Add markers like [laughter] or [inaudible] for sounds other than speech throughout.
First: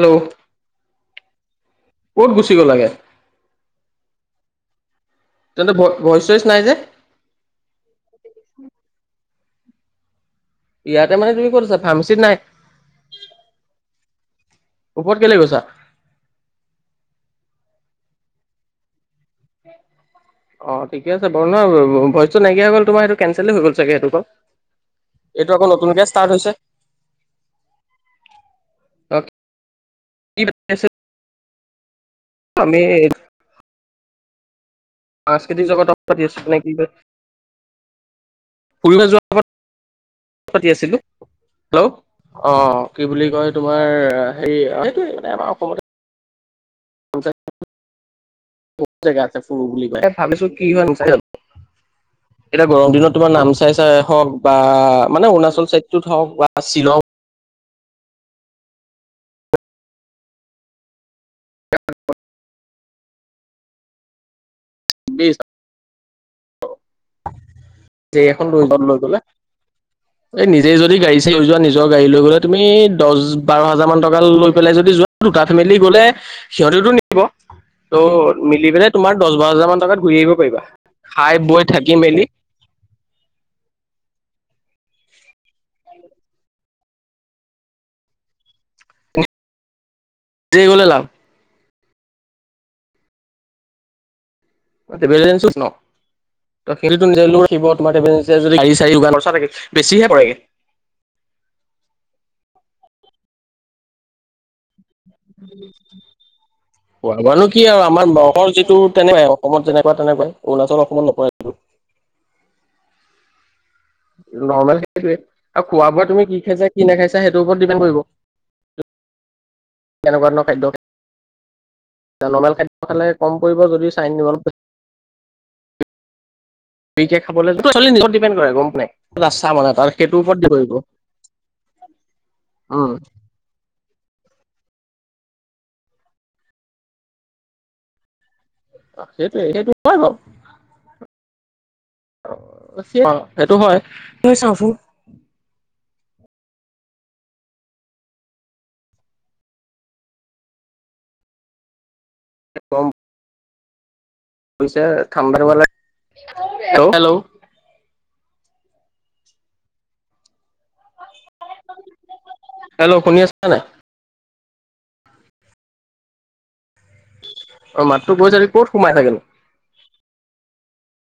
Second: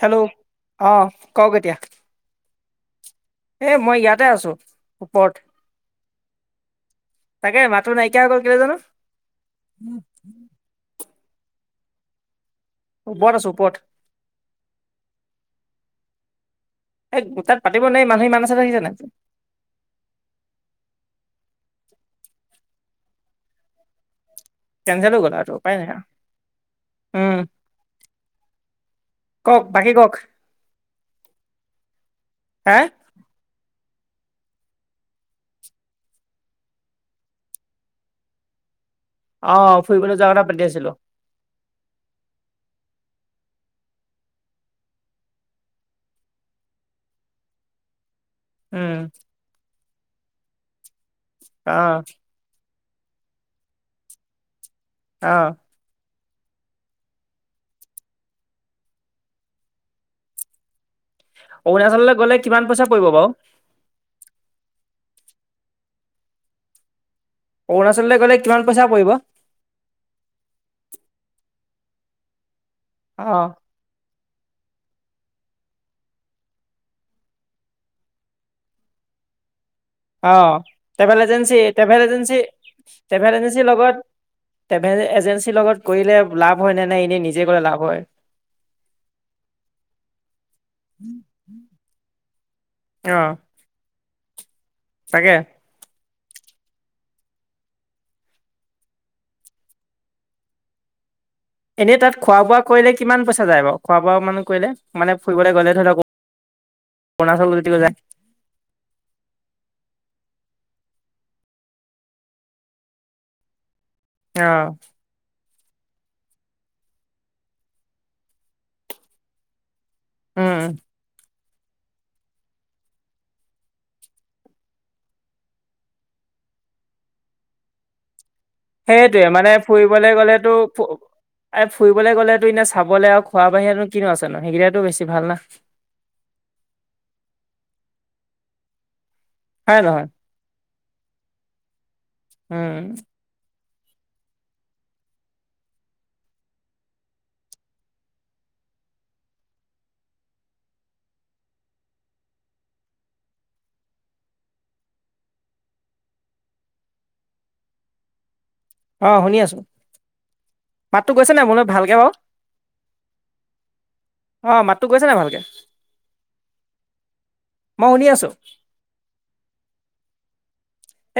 Hello অঁ কওক এতিয়া? ক'ত গুচি গ'লাগে? এ মই ইয়াতে আছো ওপৰত তেন্তে ভ ভইচ চইচ নাই যে? তাকে মাতো নাইকিয়া হৈ গল কেলেই জানো? ইয়াতে মানে তুমি কত কথা মিছিত নাই। ওপৰত আছো ওপৰত। ওপৰত কেলে গৈছা? এ গোটা পাতিব নোৱাৰি মানুহ ইমান আছে নহয় দেখিছা নাই। অ ঠিকে আছে বাৰু নহয় ভইচতটো নাইকিয়া হৈ গ'ল তোমাৰ এইটো কেঞ্চেলেই হৈ গ'ল চাগে সেইডোখৰ। কেঞ্চেল হৈ গলা আওটো উপায় নাই, উম। কওক বাকী কওক। হে আমি সাংস্কৃতিক জগতক পাতি আছিলি নে কি কৈ [unintelligible] অঁ, ফুৰিবলৈ যোৱা কথা পাতি আছিলো! হেল্ল', অঁ কি বুলি কয় তোমাৰ হেৰি হেটুৱে মানে আমাৰ অসম বহুত জেগা আছে, ফুৰো বুলি কলে তাকে ভাবিছো কি হয়। অঁ এতিয়া গৰম দিনত তোমাৰ নামচাই চাই হওক বা মানে অঁ অৰুণাচল চাইদটোত হওক বা শ্বিলং, অৰুণাচললে গ'লে কিমান পইচা পৰিব বাও? বিচ অৰুণাচললৈ যে গ'লে এখন কিমান লৈজন পইচা লৈ পৰিব গলে। এই নিজে যদি গাড়ী চাৰি লৈ যোৱা নিজৰ গাড়ী লৈ গলে তুমি দচ অঁ বাৰ হাজাৰ মান টকা লৈ হেফলে যদি যোৱা দুটা ফেমিলি গলে সিহঁতেতো নিব। ত মিলি পেলাই তোমাৰ দচ বাৰ হাজাৰ মান টকাত ঘূৰি আহিব অঁ, পাৰিবা। টেভেল খাই এজেঞ্চি, বৈ থাকি টেভেল মেলি এজেঞ্চিৰ ট্ৰেভেল এজেঞ্চী লগত ট্ৰেভেল এজেঞ্চিৰ লগত কৰিলে লাভ হয় নে, এনেই নিজে কৰিলে লাভ হয়? [unintelligible] যে গলে লাভ। অহ ট্ৰেভেল [inaudible] [unintelligible] তোমাৰ [unintelligible] যদি গাড়ী চাৰী লোৱা ব্যৱস্থা থাকে বেছিহে পৰেগে এনেই তাত খোৱা বোৱা কৰিলে কিমান পইচা যায় বাও, খোৱা-বোৱা মান কৰিলে, মানে ফুৰিবলৈ গ'লে ধৰি লওক খোৱা বোৱা নো অৰুণাচল কি যদি আৰু যায় আমাৰ নগাওঁৰ যিটো তেনে আৰু অসমত যেনেকুৱা তেনেকুৱাই অৰুণাচল অসমত নপৰে, অ নৰ্মেল সেইটোৱে আৰু খোৱা বোৱা তুমি কি খাইছা কি নাখাইছা সেইটোৰ ওপৰত ডিপেণ্ড কৰিব, কেনেকুৱা ধৰণৰ উম খাদ্য খায় নৰ্মেল খাদ্য খালে কম পৰিব যদি চাই [unintelligible] ফ্ৰিকে খাবলে য সেইটো একছলি নিজক ডিপেণ্ড কৰে গম পোৱা নাই সেইটোয়ে ইচ্ছা মানে তাৰ ফুৰিবলে সেইটোৰ গ'লে ওপৰত তো ডিপেণ্ড কৰিব ফু ফুৰিবলে গ'লে তো এনে উম চাবলৈ আও, খোৱা বাহিয়ে নো কি আছে নো, হেগিটাইটো বেছি ভাল না সেইটোৱেই সেইটো হয় বাউ উম অ সেইটো হয় কি হয় চাওচোন, কম কৈছে ঠাণ্ডা বেলা তেও হেল্ল' অ', শুনি আছো। মাতটো গৈছে নাই মোলে ভালকে বাউ হেল্ল' শুনি আছা নাই অ', মাতটো গৈছে নাই ভালকে? অ', মই শুনি মাতটো আছো গৈছে, সি ক'ত সোমাই থাকে নো?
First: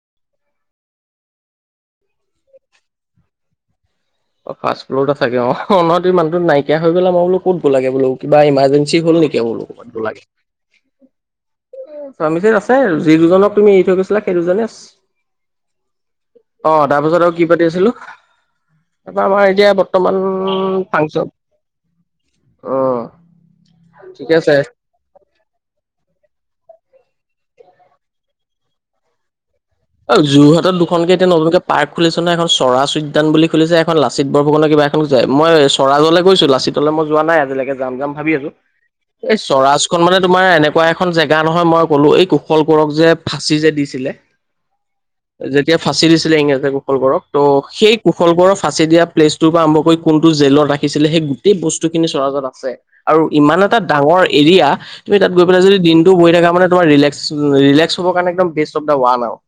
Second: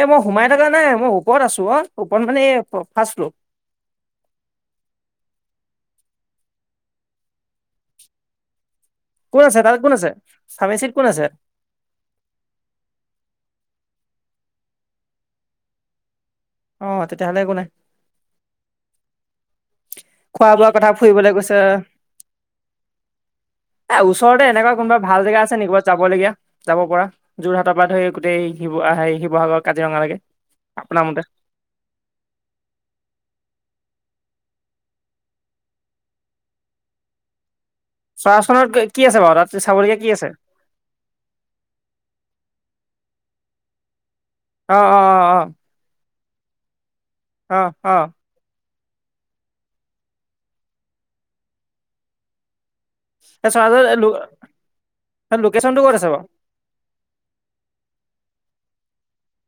এ, মই সোমাই থাকা নাই মই ওপৰত আছো অ'। ওপত মানে এ, ফাষ্ট ফ্লৰ। অ', ফাষ্ট ফ্লৰত আছাগে অহ, ন' তুমি মানটো নাইকিয়া হৈ গলা মই বোলো ক'ত গলাগে বোলো কিবা ইমাৰ্জেন ছিট বেলো কোন নাইকিয়াই আছে হল তাত কোন ব আছে লাগে। ফাৰ্মেচিত কোন আছে পামিচন আছে। যি দুজনক তুমি এৰি থৈ গৈছিলা সেই দুজনে আছে অ', তাৰ পাছত আৰু তেতিয়াহ'লে কি একো নাই পাতি আছিলো? তাপা আমাৰ এতিয়া বৰ্ত খোৱা বোৱা কথা ফুৰিবলে গৈছে। অ এ, ঠিকে ওচৰতে আছে। এনেকুৱা কোনবা ভাল জেগা আছে নি ক'বাত? যাবলগীয়া যাব পৰা যোৰহাটৰ পৰা ধৰি গোটেই শিৱ আ, হেই শিৱসাগৰ কাজিৰঙালৈকে আৰু যোৰহাটত আপোনাৰ দুখনকে মতে এতিয়া নতুনকে, পাৰ্ক খুলিছে নহয়, এখন চৰাচ উদ্যান বুলি খুলিছে এখন লাচিত বৰফুকনৰ কিবা এখন যে মই চৰাজলে গৈছো লাচিত, তলে মই যোৱা নাই আজিলেকে যাম যাম ভাবি আছো। চৰাইখনত কি আছে বাৰু এই তাত চাবলগীয়া চৰাজখন কি মানে আছে তোমাৰ এনে কুৱা এখন জেগা নহয় মই ক'লো এই কুশল কোঁৱৰক যে ফাঁচি যে দিছিলে। অ', অ', অ'। যেতিয়া ফাঁচি দিছিলে ইংৰাজে কুশল কোৱৰক। ত' অ অ অ সেই কুশল কোঁৱৰক ফাঁচি দিয়া প্লেচটোৰ পৰা আৰম্ভ কৰি কোনটো জেলত ৰাখিছিলে সেই গোটেই বস্তুখিনি চৰাজত আছে। আৰু এই ইমান এটা চৰাইদেউৰ ডাঙৰ এৰিয়া তুমি তাত গৈ পেলে যদি লোকেশ্যনটো ক'ত আছে দিনটো বাৰু বহি থাকা মানে তোমাৰ ৰিলেক্স ৰিলেক্স হ'ব কাৰণে একদম বেষ্ট অফ দা ৱাল আও।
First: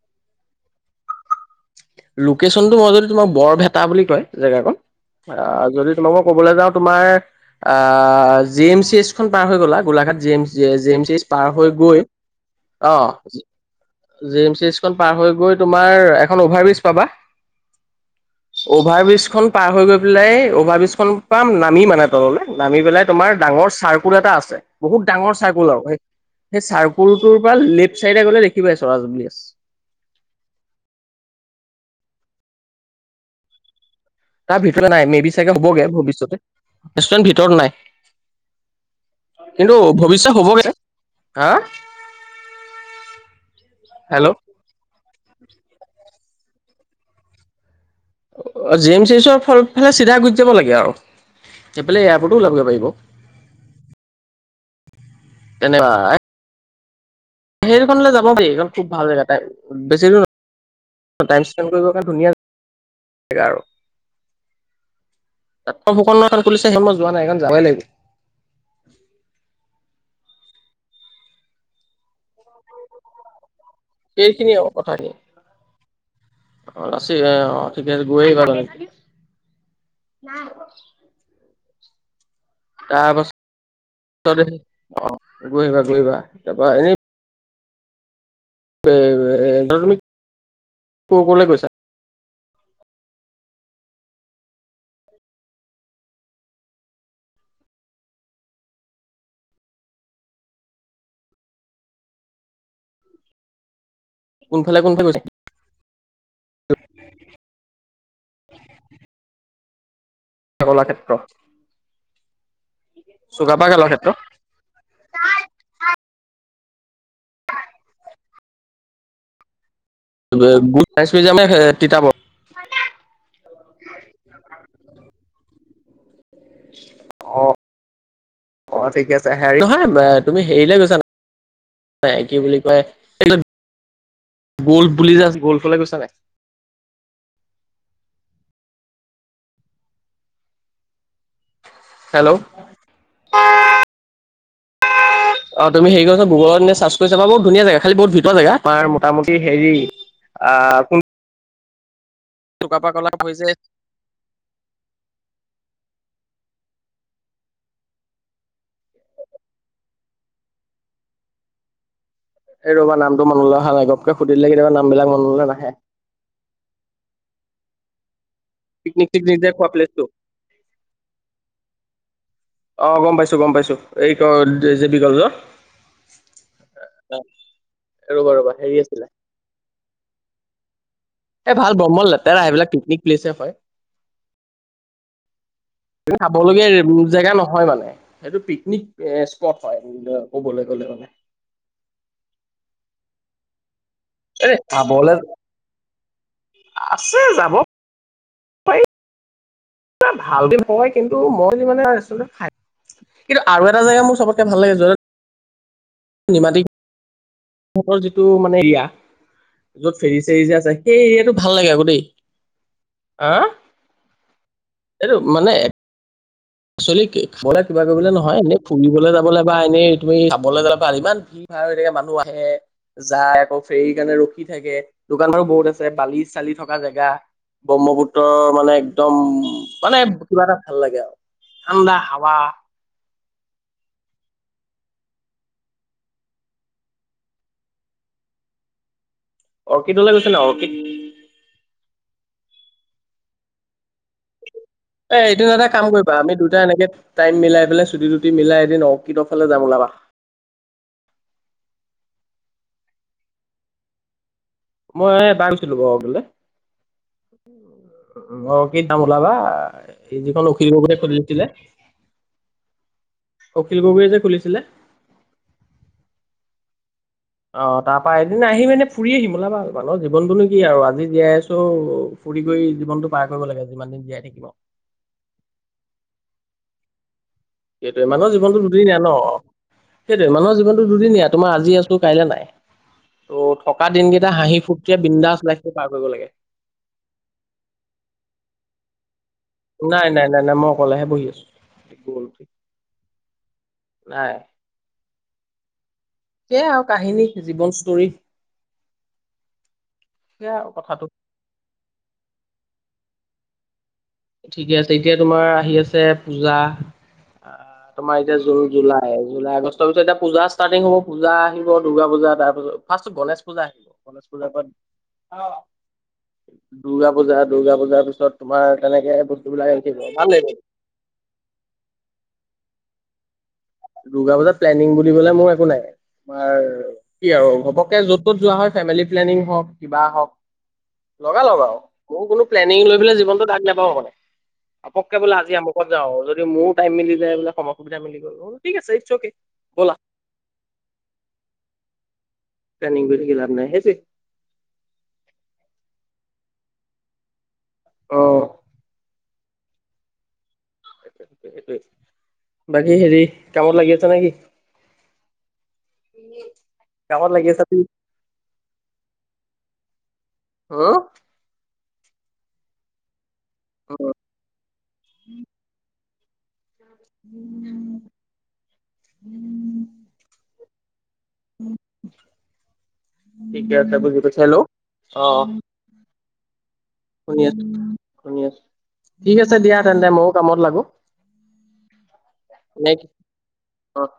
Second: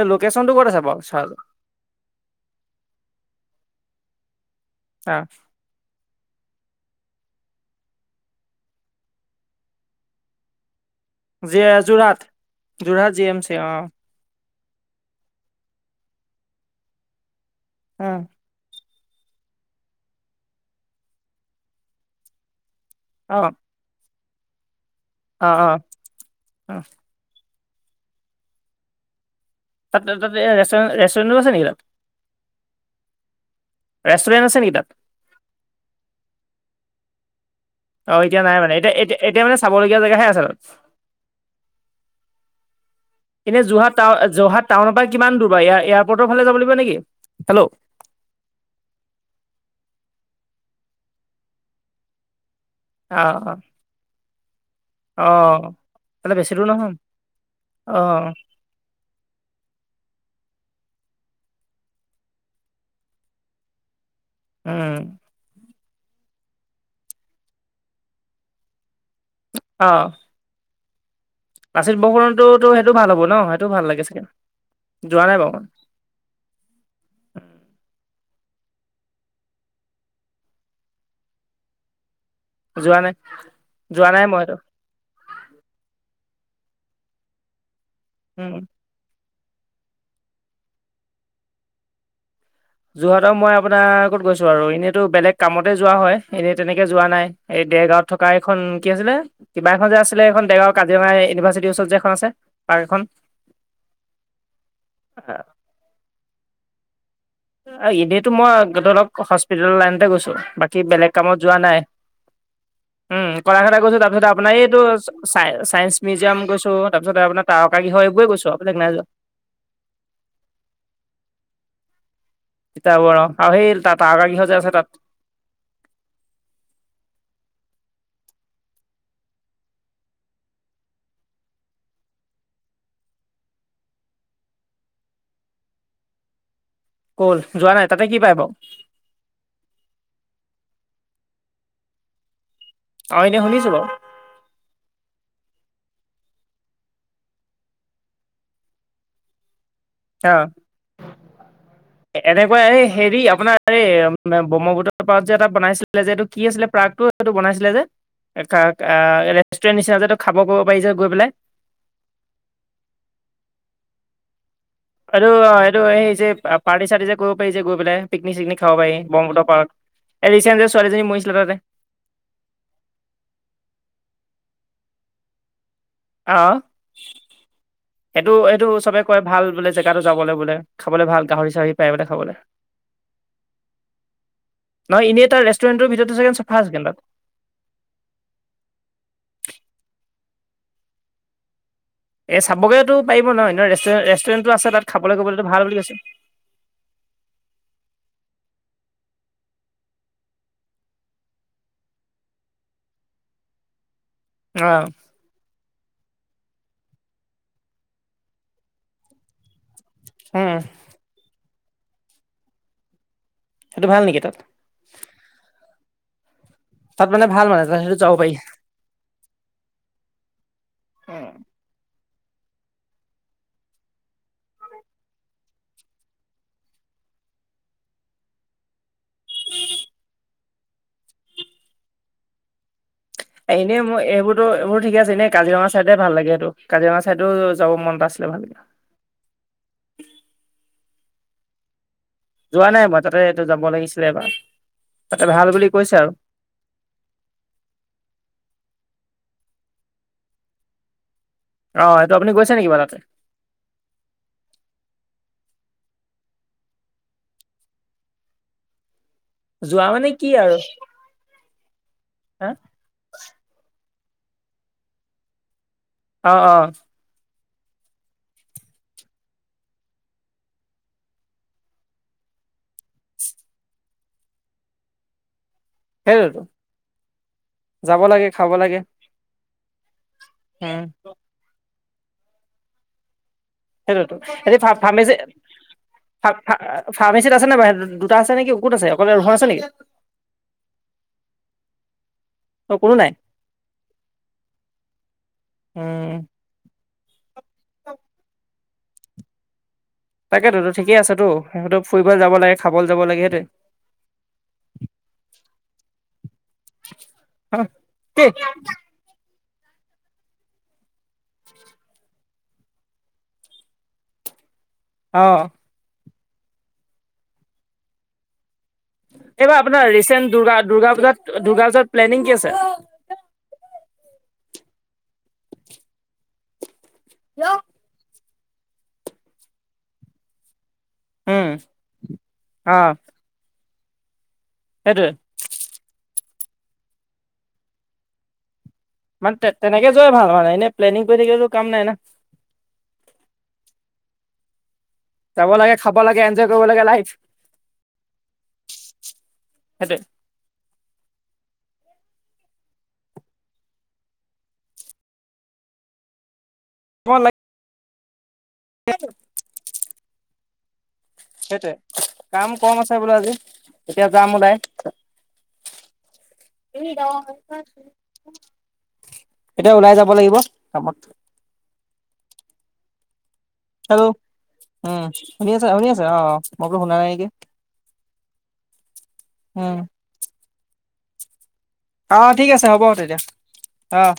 এ, লোকেশ্যনটো ক'ত আছে বাউ চাৰাজৰ লোকেচনটো হৈ গল তোমাক বৰভেটা বুলি কয় জেগাকণ অ আ, যদি তোমাকো' ক'বলে যাওঁ তোমাৰ আ, জি এম চি এইচ খন পাৰ হৈ গ'লা গোলাঘাট জি এম জেম জেম এম চি এইচ। পাৰ যি হৈ গৈ, যোৰহাট যোৰহাট অ'। জি এম চি অ জে এম চি এইচখন পাৰ হৈ গৈ তোমাৰ এখন অভাৰ ব্ৰিজ পাবা। অ'। অভাৰ ব্ৰিজখন পাৰ হৈ গৈ পেলাই অভাৰ ব্ৰিজখিন পাম নামি মানে তললে নামি পেলাই তোমাৰ অ ডাঙৰ চাৰ্কুল এটা আছে। বহুত ডাঙৰ অ অ চাৰ্কুল অ আৰু সেই চাৰ্কুল তোৰ পাল লেফট চাইডে গ'লে দেখিবাই চৰাজ বুলি আছ তাতে তাতে ৰেছ-ৰেষ্টুৰেনটো আছে নেকি তাত? ৰেষ্টুৰেণ্ট তাৰ আছে নেকি তাত ভিতৰত নাই মে বি চাগে হ'বগে ভৱিষ্যতে। ৰেষ্টুৰেণ্ট ভিতৰত নাই। অ', এতিয়া নাই মানে,। এতিয়া এতি-এতিয়া মানে কিন্তু চাবলগীয়া জেগাহে ভৱিষ্যত আছে তাত। হ'বগে হা। এনে যোৰহাট টাউ, হেল্ল' যোৰহাট টাউনৰ পৰা কিমান দূৰ বা এয়া-এয়াৰপৰ্টৰ ফালে যাব লাগ নেকি? হেল্ল? অ', জি এম চি এইচৰ ফল ফালে চিধা গুচি যাব লাগে আৰু। এইপেলে এয়াৰপৰ্টো যাবগে পাৰিব। আ, অ, অ', হ'লে বেছি দূৰ নহয়। সেইসনলে যাব অঁ পাৰি ভাল জেগা টাইম। বেছি দূৰ টাইম স্পেড কৰিব কাৰণে ধুনীয়া জেগা আৰু উম। তাতক অ, ফুকননৰ এখন খুলিছে সেই মই যোৱা নাই এখন যাবই লাগিব। অ'। লাচিত টো টো সেইটো ভাল হ'ব ন'। সেইটো ভাল লাগ এইখিনি আৰু কথা খিনি। অ', ৰাচি এ, অ, ঠিকে গৈয়ে আহিবা যোৱা তাৰ নাই পাছ যোৱা নাই অ', মই গৈ সেইটো আহিবা গৈ আহিবা তাৰপা এনেই উম। তুমি ক' ক'ৰলে গৈছা? যোৰহাটৰ মই আপোনাৰ ক'ত গৈছো আৰু এনেইতো বেলেগ কামতে যোৱা হয় এনেই তেনেকে যোৱা নাই। এই দেৰগাঁৱত থকা এইখন কি আছিলে? কিবা এখন যে আছিলে এইখন ডেগাঁওৰ কাজিৰঙা ইউনিভাৰ্চিটিৰ ওচৰত যে এখন আছে পাৰ্ক এখন। কোনফালে কোনফালে গৈছে? এনেইতো মই ধৰক হস্পিতেল লাইনতে গৈছো। বাকী বেলেগ কলাক্ষেত্ৰ কামত যোৱা নাই উম কলাক্ষেত্ৰ গৈছো তাৰপিছত মানে এইটো চা ছাইন্স মিউজিয়াম গৈছো তাৰপিছত আপোনাৰ তাৰকা গৃহৰ এইবোৰে গৈছো আ বলেগ নাই যোৱা। গোট মিজামে তিতাবৰ তিতাবৰ আৰু সেই তাৰাকাগৃহ যে আছে তাত। অ অ ঠিকে আছে হেৰি নহয় তুমি হেৰিলে গৈছা ন নাই কি বুলি কয় এই গল্ফ বুলি যে আছে গল্ফলৈ গৈছা নাই? গল্ফ যোৱা নাই তাতে কি পাই বাও? হেল্ল, অ', এনে শুনিছো বাৰু। অ তুমি হেৰি কৰা চোন গগুলত চাৰ্চ কৰি চাবা চোন ধুনীয়া জেগা খালি বহুত ভিতৰোৱা জেগা তাৰ মোটামুটি হেৰি অ আ কুন এনেকুৱা এ হেৰি হৈছে আপোনাৰ এই ব্ৰহ্মপুত্ৰৰ পাৰত যে এটা বনাইছিলে যে এইটো কি আছিলে প্ৰাগটো এইটো বনাইছিলে যে ৰেষ্টুৰেণ্ট নিচিনা যে খাব ক'ব পাৰিছে গৈ পেলাই। এই ৰবা নামটো মনলৈ অহা নাই ঘপকে সুধিলে কেতিয়াবা? বিলাক এইটো মনলৈ অ নাহে। এইটো যে পাৰ্টি চাৰ্টি যে কৰিব পাৰি যে গৈ পেলাই পিকনিক চিকনিক। দে খাব পাৰি পিকনিক চিকনিক ব্ৰহ্মপুত্ৰ যে পাৰত খোৱা প্লেচটো এ ৰিচেণ্ট ছোৱালীজনী মৰিছিলে তাতে। অ গম পাইছো গম পাইছো এই জে বি কলেজৰ। অ এইটো ৰবা ৰবা এইটো হেৰি চবে আছিলে কয় ভাল বুলে। জেগাতো যাবলৈ বোলে চাবলৈ ভাল। গাহৰি এই চাহৰি ভাল পাই বোলে বম্মল খাবলৈ লেতেৰা স এইবিলাক পিকনিক প্লিছ হয়। নহয় এনেই তাৰ ৰেষ্টুৰেণ্টৰ ভিতৰতো [unintelligible] চাগে চফা খাবলগীয়া আছে তাত জেগা নহয় মানে। সেইটো পিকনিক স্পট হয়, ক'বলৈ গ'লে মানে। এই চাবগে তো পাৰিব নয় ন, এ ৰে-ৰেষ্টুৰেণ্টটো আছে তাত যাবলে খাবলৈ কৰিবলেটো ভাল বুলি কৈছে। আছে যাব ভাল কয় কিন্তু মই [unintelligible] খায় কিন্তু আৰু এটা জেগা মোৰ চবতকে ভাল অ লাগে য'ত [unintelligible] যিটো মানে এৰিয়া য'ত ফেৰি চেৰি উম যে আছে, সেই এৰিয়াটো ভাল লাগে আকৌ দেই। আ'? সেইটো ভাল নেকি তাত? এইটো মানে, এক চোৱেলি তাত মানে ভাল মানে খাৱলৈ তাত কিবা সেইটো কৰিবলৈ যাব পাৰি নহয়, এনে ফুৰিবলৈ যাবলৈ বা এনেই তুমি চাবলৈ যাবা [unintelligible] ইমান ভিৰ ভাৰ হৈ থাকে মানুহ আহে। যায়, আকৌ ফ্ৰেৰী কাৰণে ৰখি থাকে, দোকানো বহুত আছে বালি চালি থকা জেগা। ব্ৰহ্মপুত্ৰৰ মানে একদম মানে কিবা এটা ভাল লাগে আৰু। ঠাণ্ডা হাৱা। এনেই মোৰ এইবোৰতো, এইবোৰ ঠিক আছে এনেই কাজিৰঙা চাইডে ভাল লাগে সেইটো, কাজিৰঙা চাইডেও যাব মনতটা আছিলে ভাল লাগে। অৰ্কিডলৈ গৈছে ন, অৰ্কিড? যোৱা নাই মই তাতে, এইটো যাব লাগিছিলে এবাৰ। এই তাতে এইটো ভাল বুলি এটা কাম কৈছে আৰু কৰিবা আমি দুটা এনেকে টাইম মিলাই পেলাই চুটি টুটি মিলাই এদিন অৰ্কিডৰ ফালে যাম ওলাবা। অ', সেইটো আপুনি গৈছে নেকি বা তাতে? মই এবাৰ গৈছিলোঁ অৰ্কিডলে, অকিড যাম ওলাবা। যোৱা মানে কি যিখন আৰু অখিল গগৈয়ে খোলিছিলে। হা'? অখিল গগৈয়ে যে খুলিছিলে! অ', অ'। অ', তাৰপা এদিন আহিম এনে ফুৰি আহিম ওলাবা, মানুহ জীৱনটোনো কি আৰু আজি জীয়াই আছোঁ ফুৰি কৰি জীৱনটো পাৰ কৰিব লাগে, যিমান দিন জীয়াই থাকিম আৰু। সেইটোৱেটো। সেইটোৱে, মানুহৰ জীৱনতো লাগে দুদিনীয়া ন'। সেইটোৱে, মানুহৰ উম জীৱনতো দুদিনীয়া। তোমাৰ আজি আছোঁ কাইলে নাই ত' থকা সেইটোতো দিনকেইটা হাঁহি ফুৰ্তিৰে বিন্দাছ লাইফটো পাৰ কৰিব লাগে। ফা-ফাৰ্মেচিত আছে নে বাৰু, দুটা আছে নেকি ক'ত আছে অকলে [unintelligible] আছে নেকি? নাই, নাই, নাই, নাই মই অকলেহে বহি আছোঁ। গ'ল উঠি, অ কোনো নাই নাই। উম। সেয়াই আৰু কাহিনী জীৱন স্তৰী। তাকেটো ঠিকে কথাটো আছেটো সিহঁতেও ফুৰিবলৈ যাব লাগে, খাবলৈ যাব লাগে সেইটোৱে। ঠিকে আছে এতিয়া, তোমাৰ আহি আছে পূজা। আহ, তোমাৰ কি এতিয়া জুন জুলাই এই জুলাই আগষ্টৰ পিছত এতিয়া পূজা ষ্টাৰ্টিং হ'ব পূজা আহিব দুৰ্গা পূজা তাৰপিছত ফাৰ্ষ্টত গণেশ পূজা আহিব। গণেশ পূজাৰ অ [unintelligible] দুৰ্গা পূজা, দূৰ্গা পূজাৰ পিছত তোমাৰ তেনেকে এইবাৰ বস্তুবিলাক আহি আপোনাৰ থাকিব ভাল ৰিচেণ্ট দুৰ্গা, লাগিব দুৰ্গা পূজাত দুৰ্গা পূজাত প্লেনিং কি আছে? দুৰ্গা পূজাত প্লেনিং বুলিবলে মোৰ একো নাই, তোমাৰ কি আৰু ঘপকে য'ত ত'ত যোৱা হয়, ফেমিলি প্লেনিং হওঁক কিবা হওঁক। উম লগা-লগা আৰু। মোৰ কোনো অ প্লেনিং লৈ পেলাই জীৱনটো আগ নেবাঢ়ো মানে, সেইটোৱে ঘপকে বোলে আজি আমুক যাওঁ, যদি মোৰ টাইম মিলি যায় বোলে সময় সুবিধা মিলি গ'ল ঠিক আছে। অকে মানে তেনেকে ব'লা যোৱাই ভাল মানে এনেই প্লেনিং কৰি থাকিতো কাম নাই না। প্লেনিং কৰি থাকি লাভ নাই, সেইটোৱে। যাব লাগে, খাব লাগে, এনজয় কৰিব লাগে লাইফ। অ' সেইটোৱে। সেইটোৱে। বাকী হেৰি কামত লাগি আছে নে কি? কামত লাগি আছা তু? হয় হেল্ল সেইটোৱে, কাম কম আছে বোলে আজি এতিয়া অ', যাম ওলাই। এতিয়া ওলাই যাব লাগিব কামত। উম' হেল্ল' উম' অ শুনি আছা? শুনি আছে? অ' মই বোলো শুনা নাই নেকি শুনি আছোঁ, শুনি আছোঁ, ঠিক আছে উম দিয়া তেন্তে মইয়ো কামত লাগো। অ' ঠিক আছে হ'ব নে কি তেতিয়া অ'।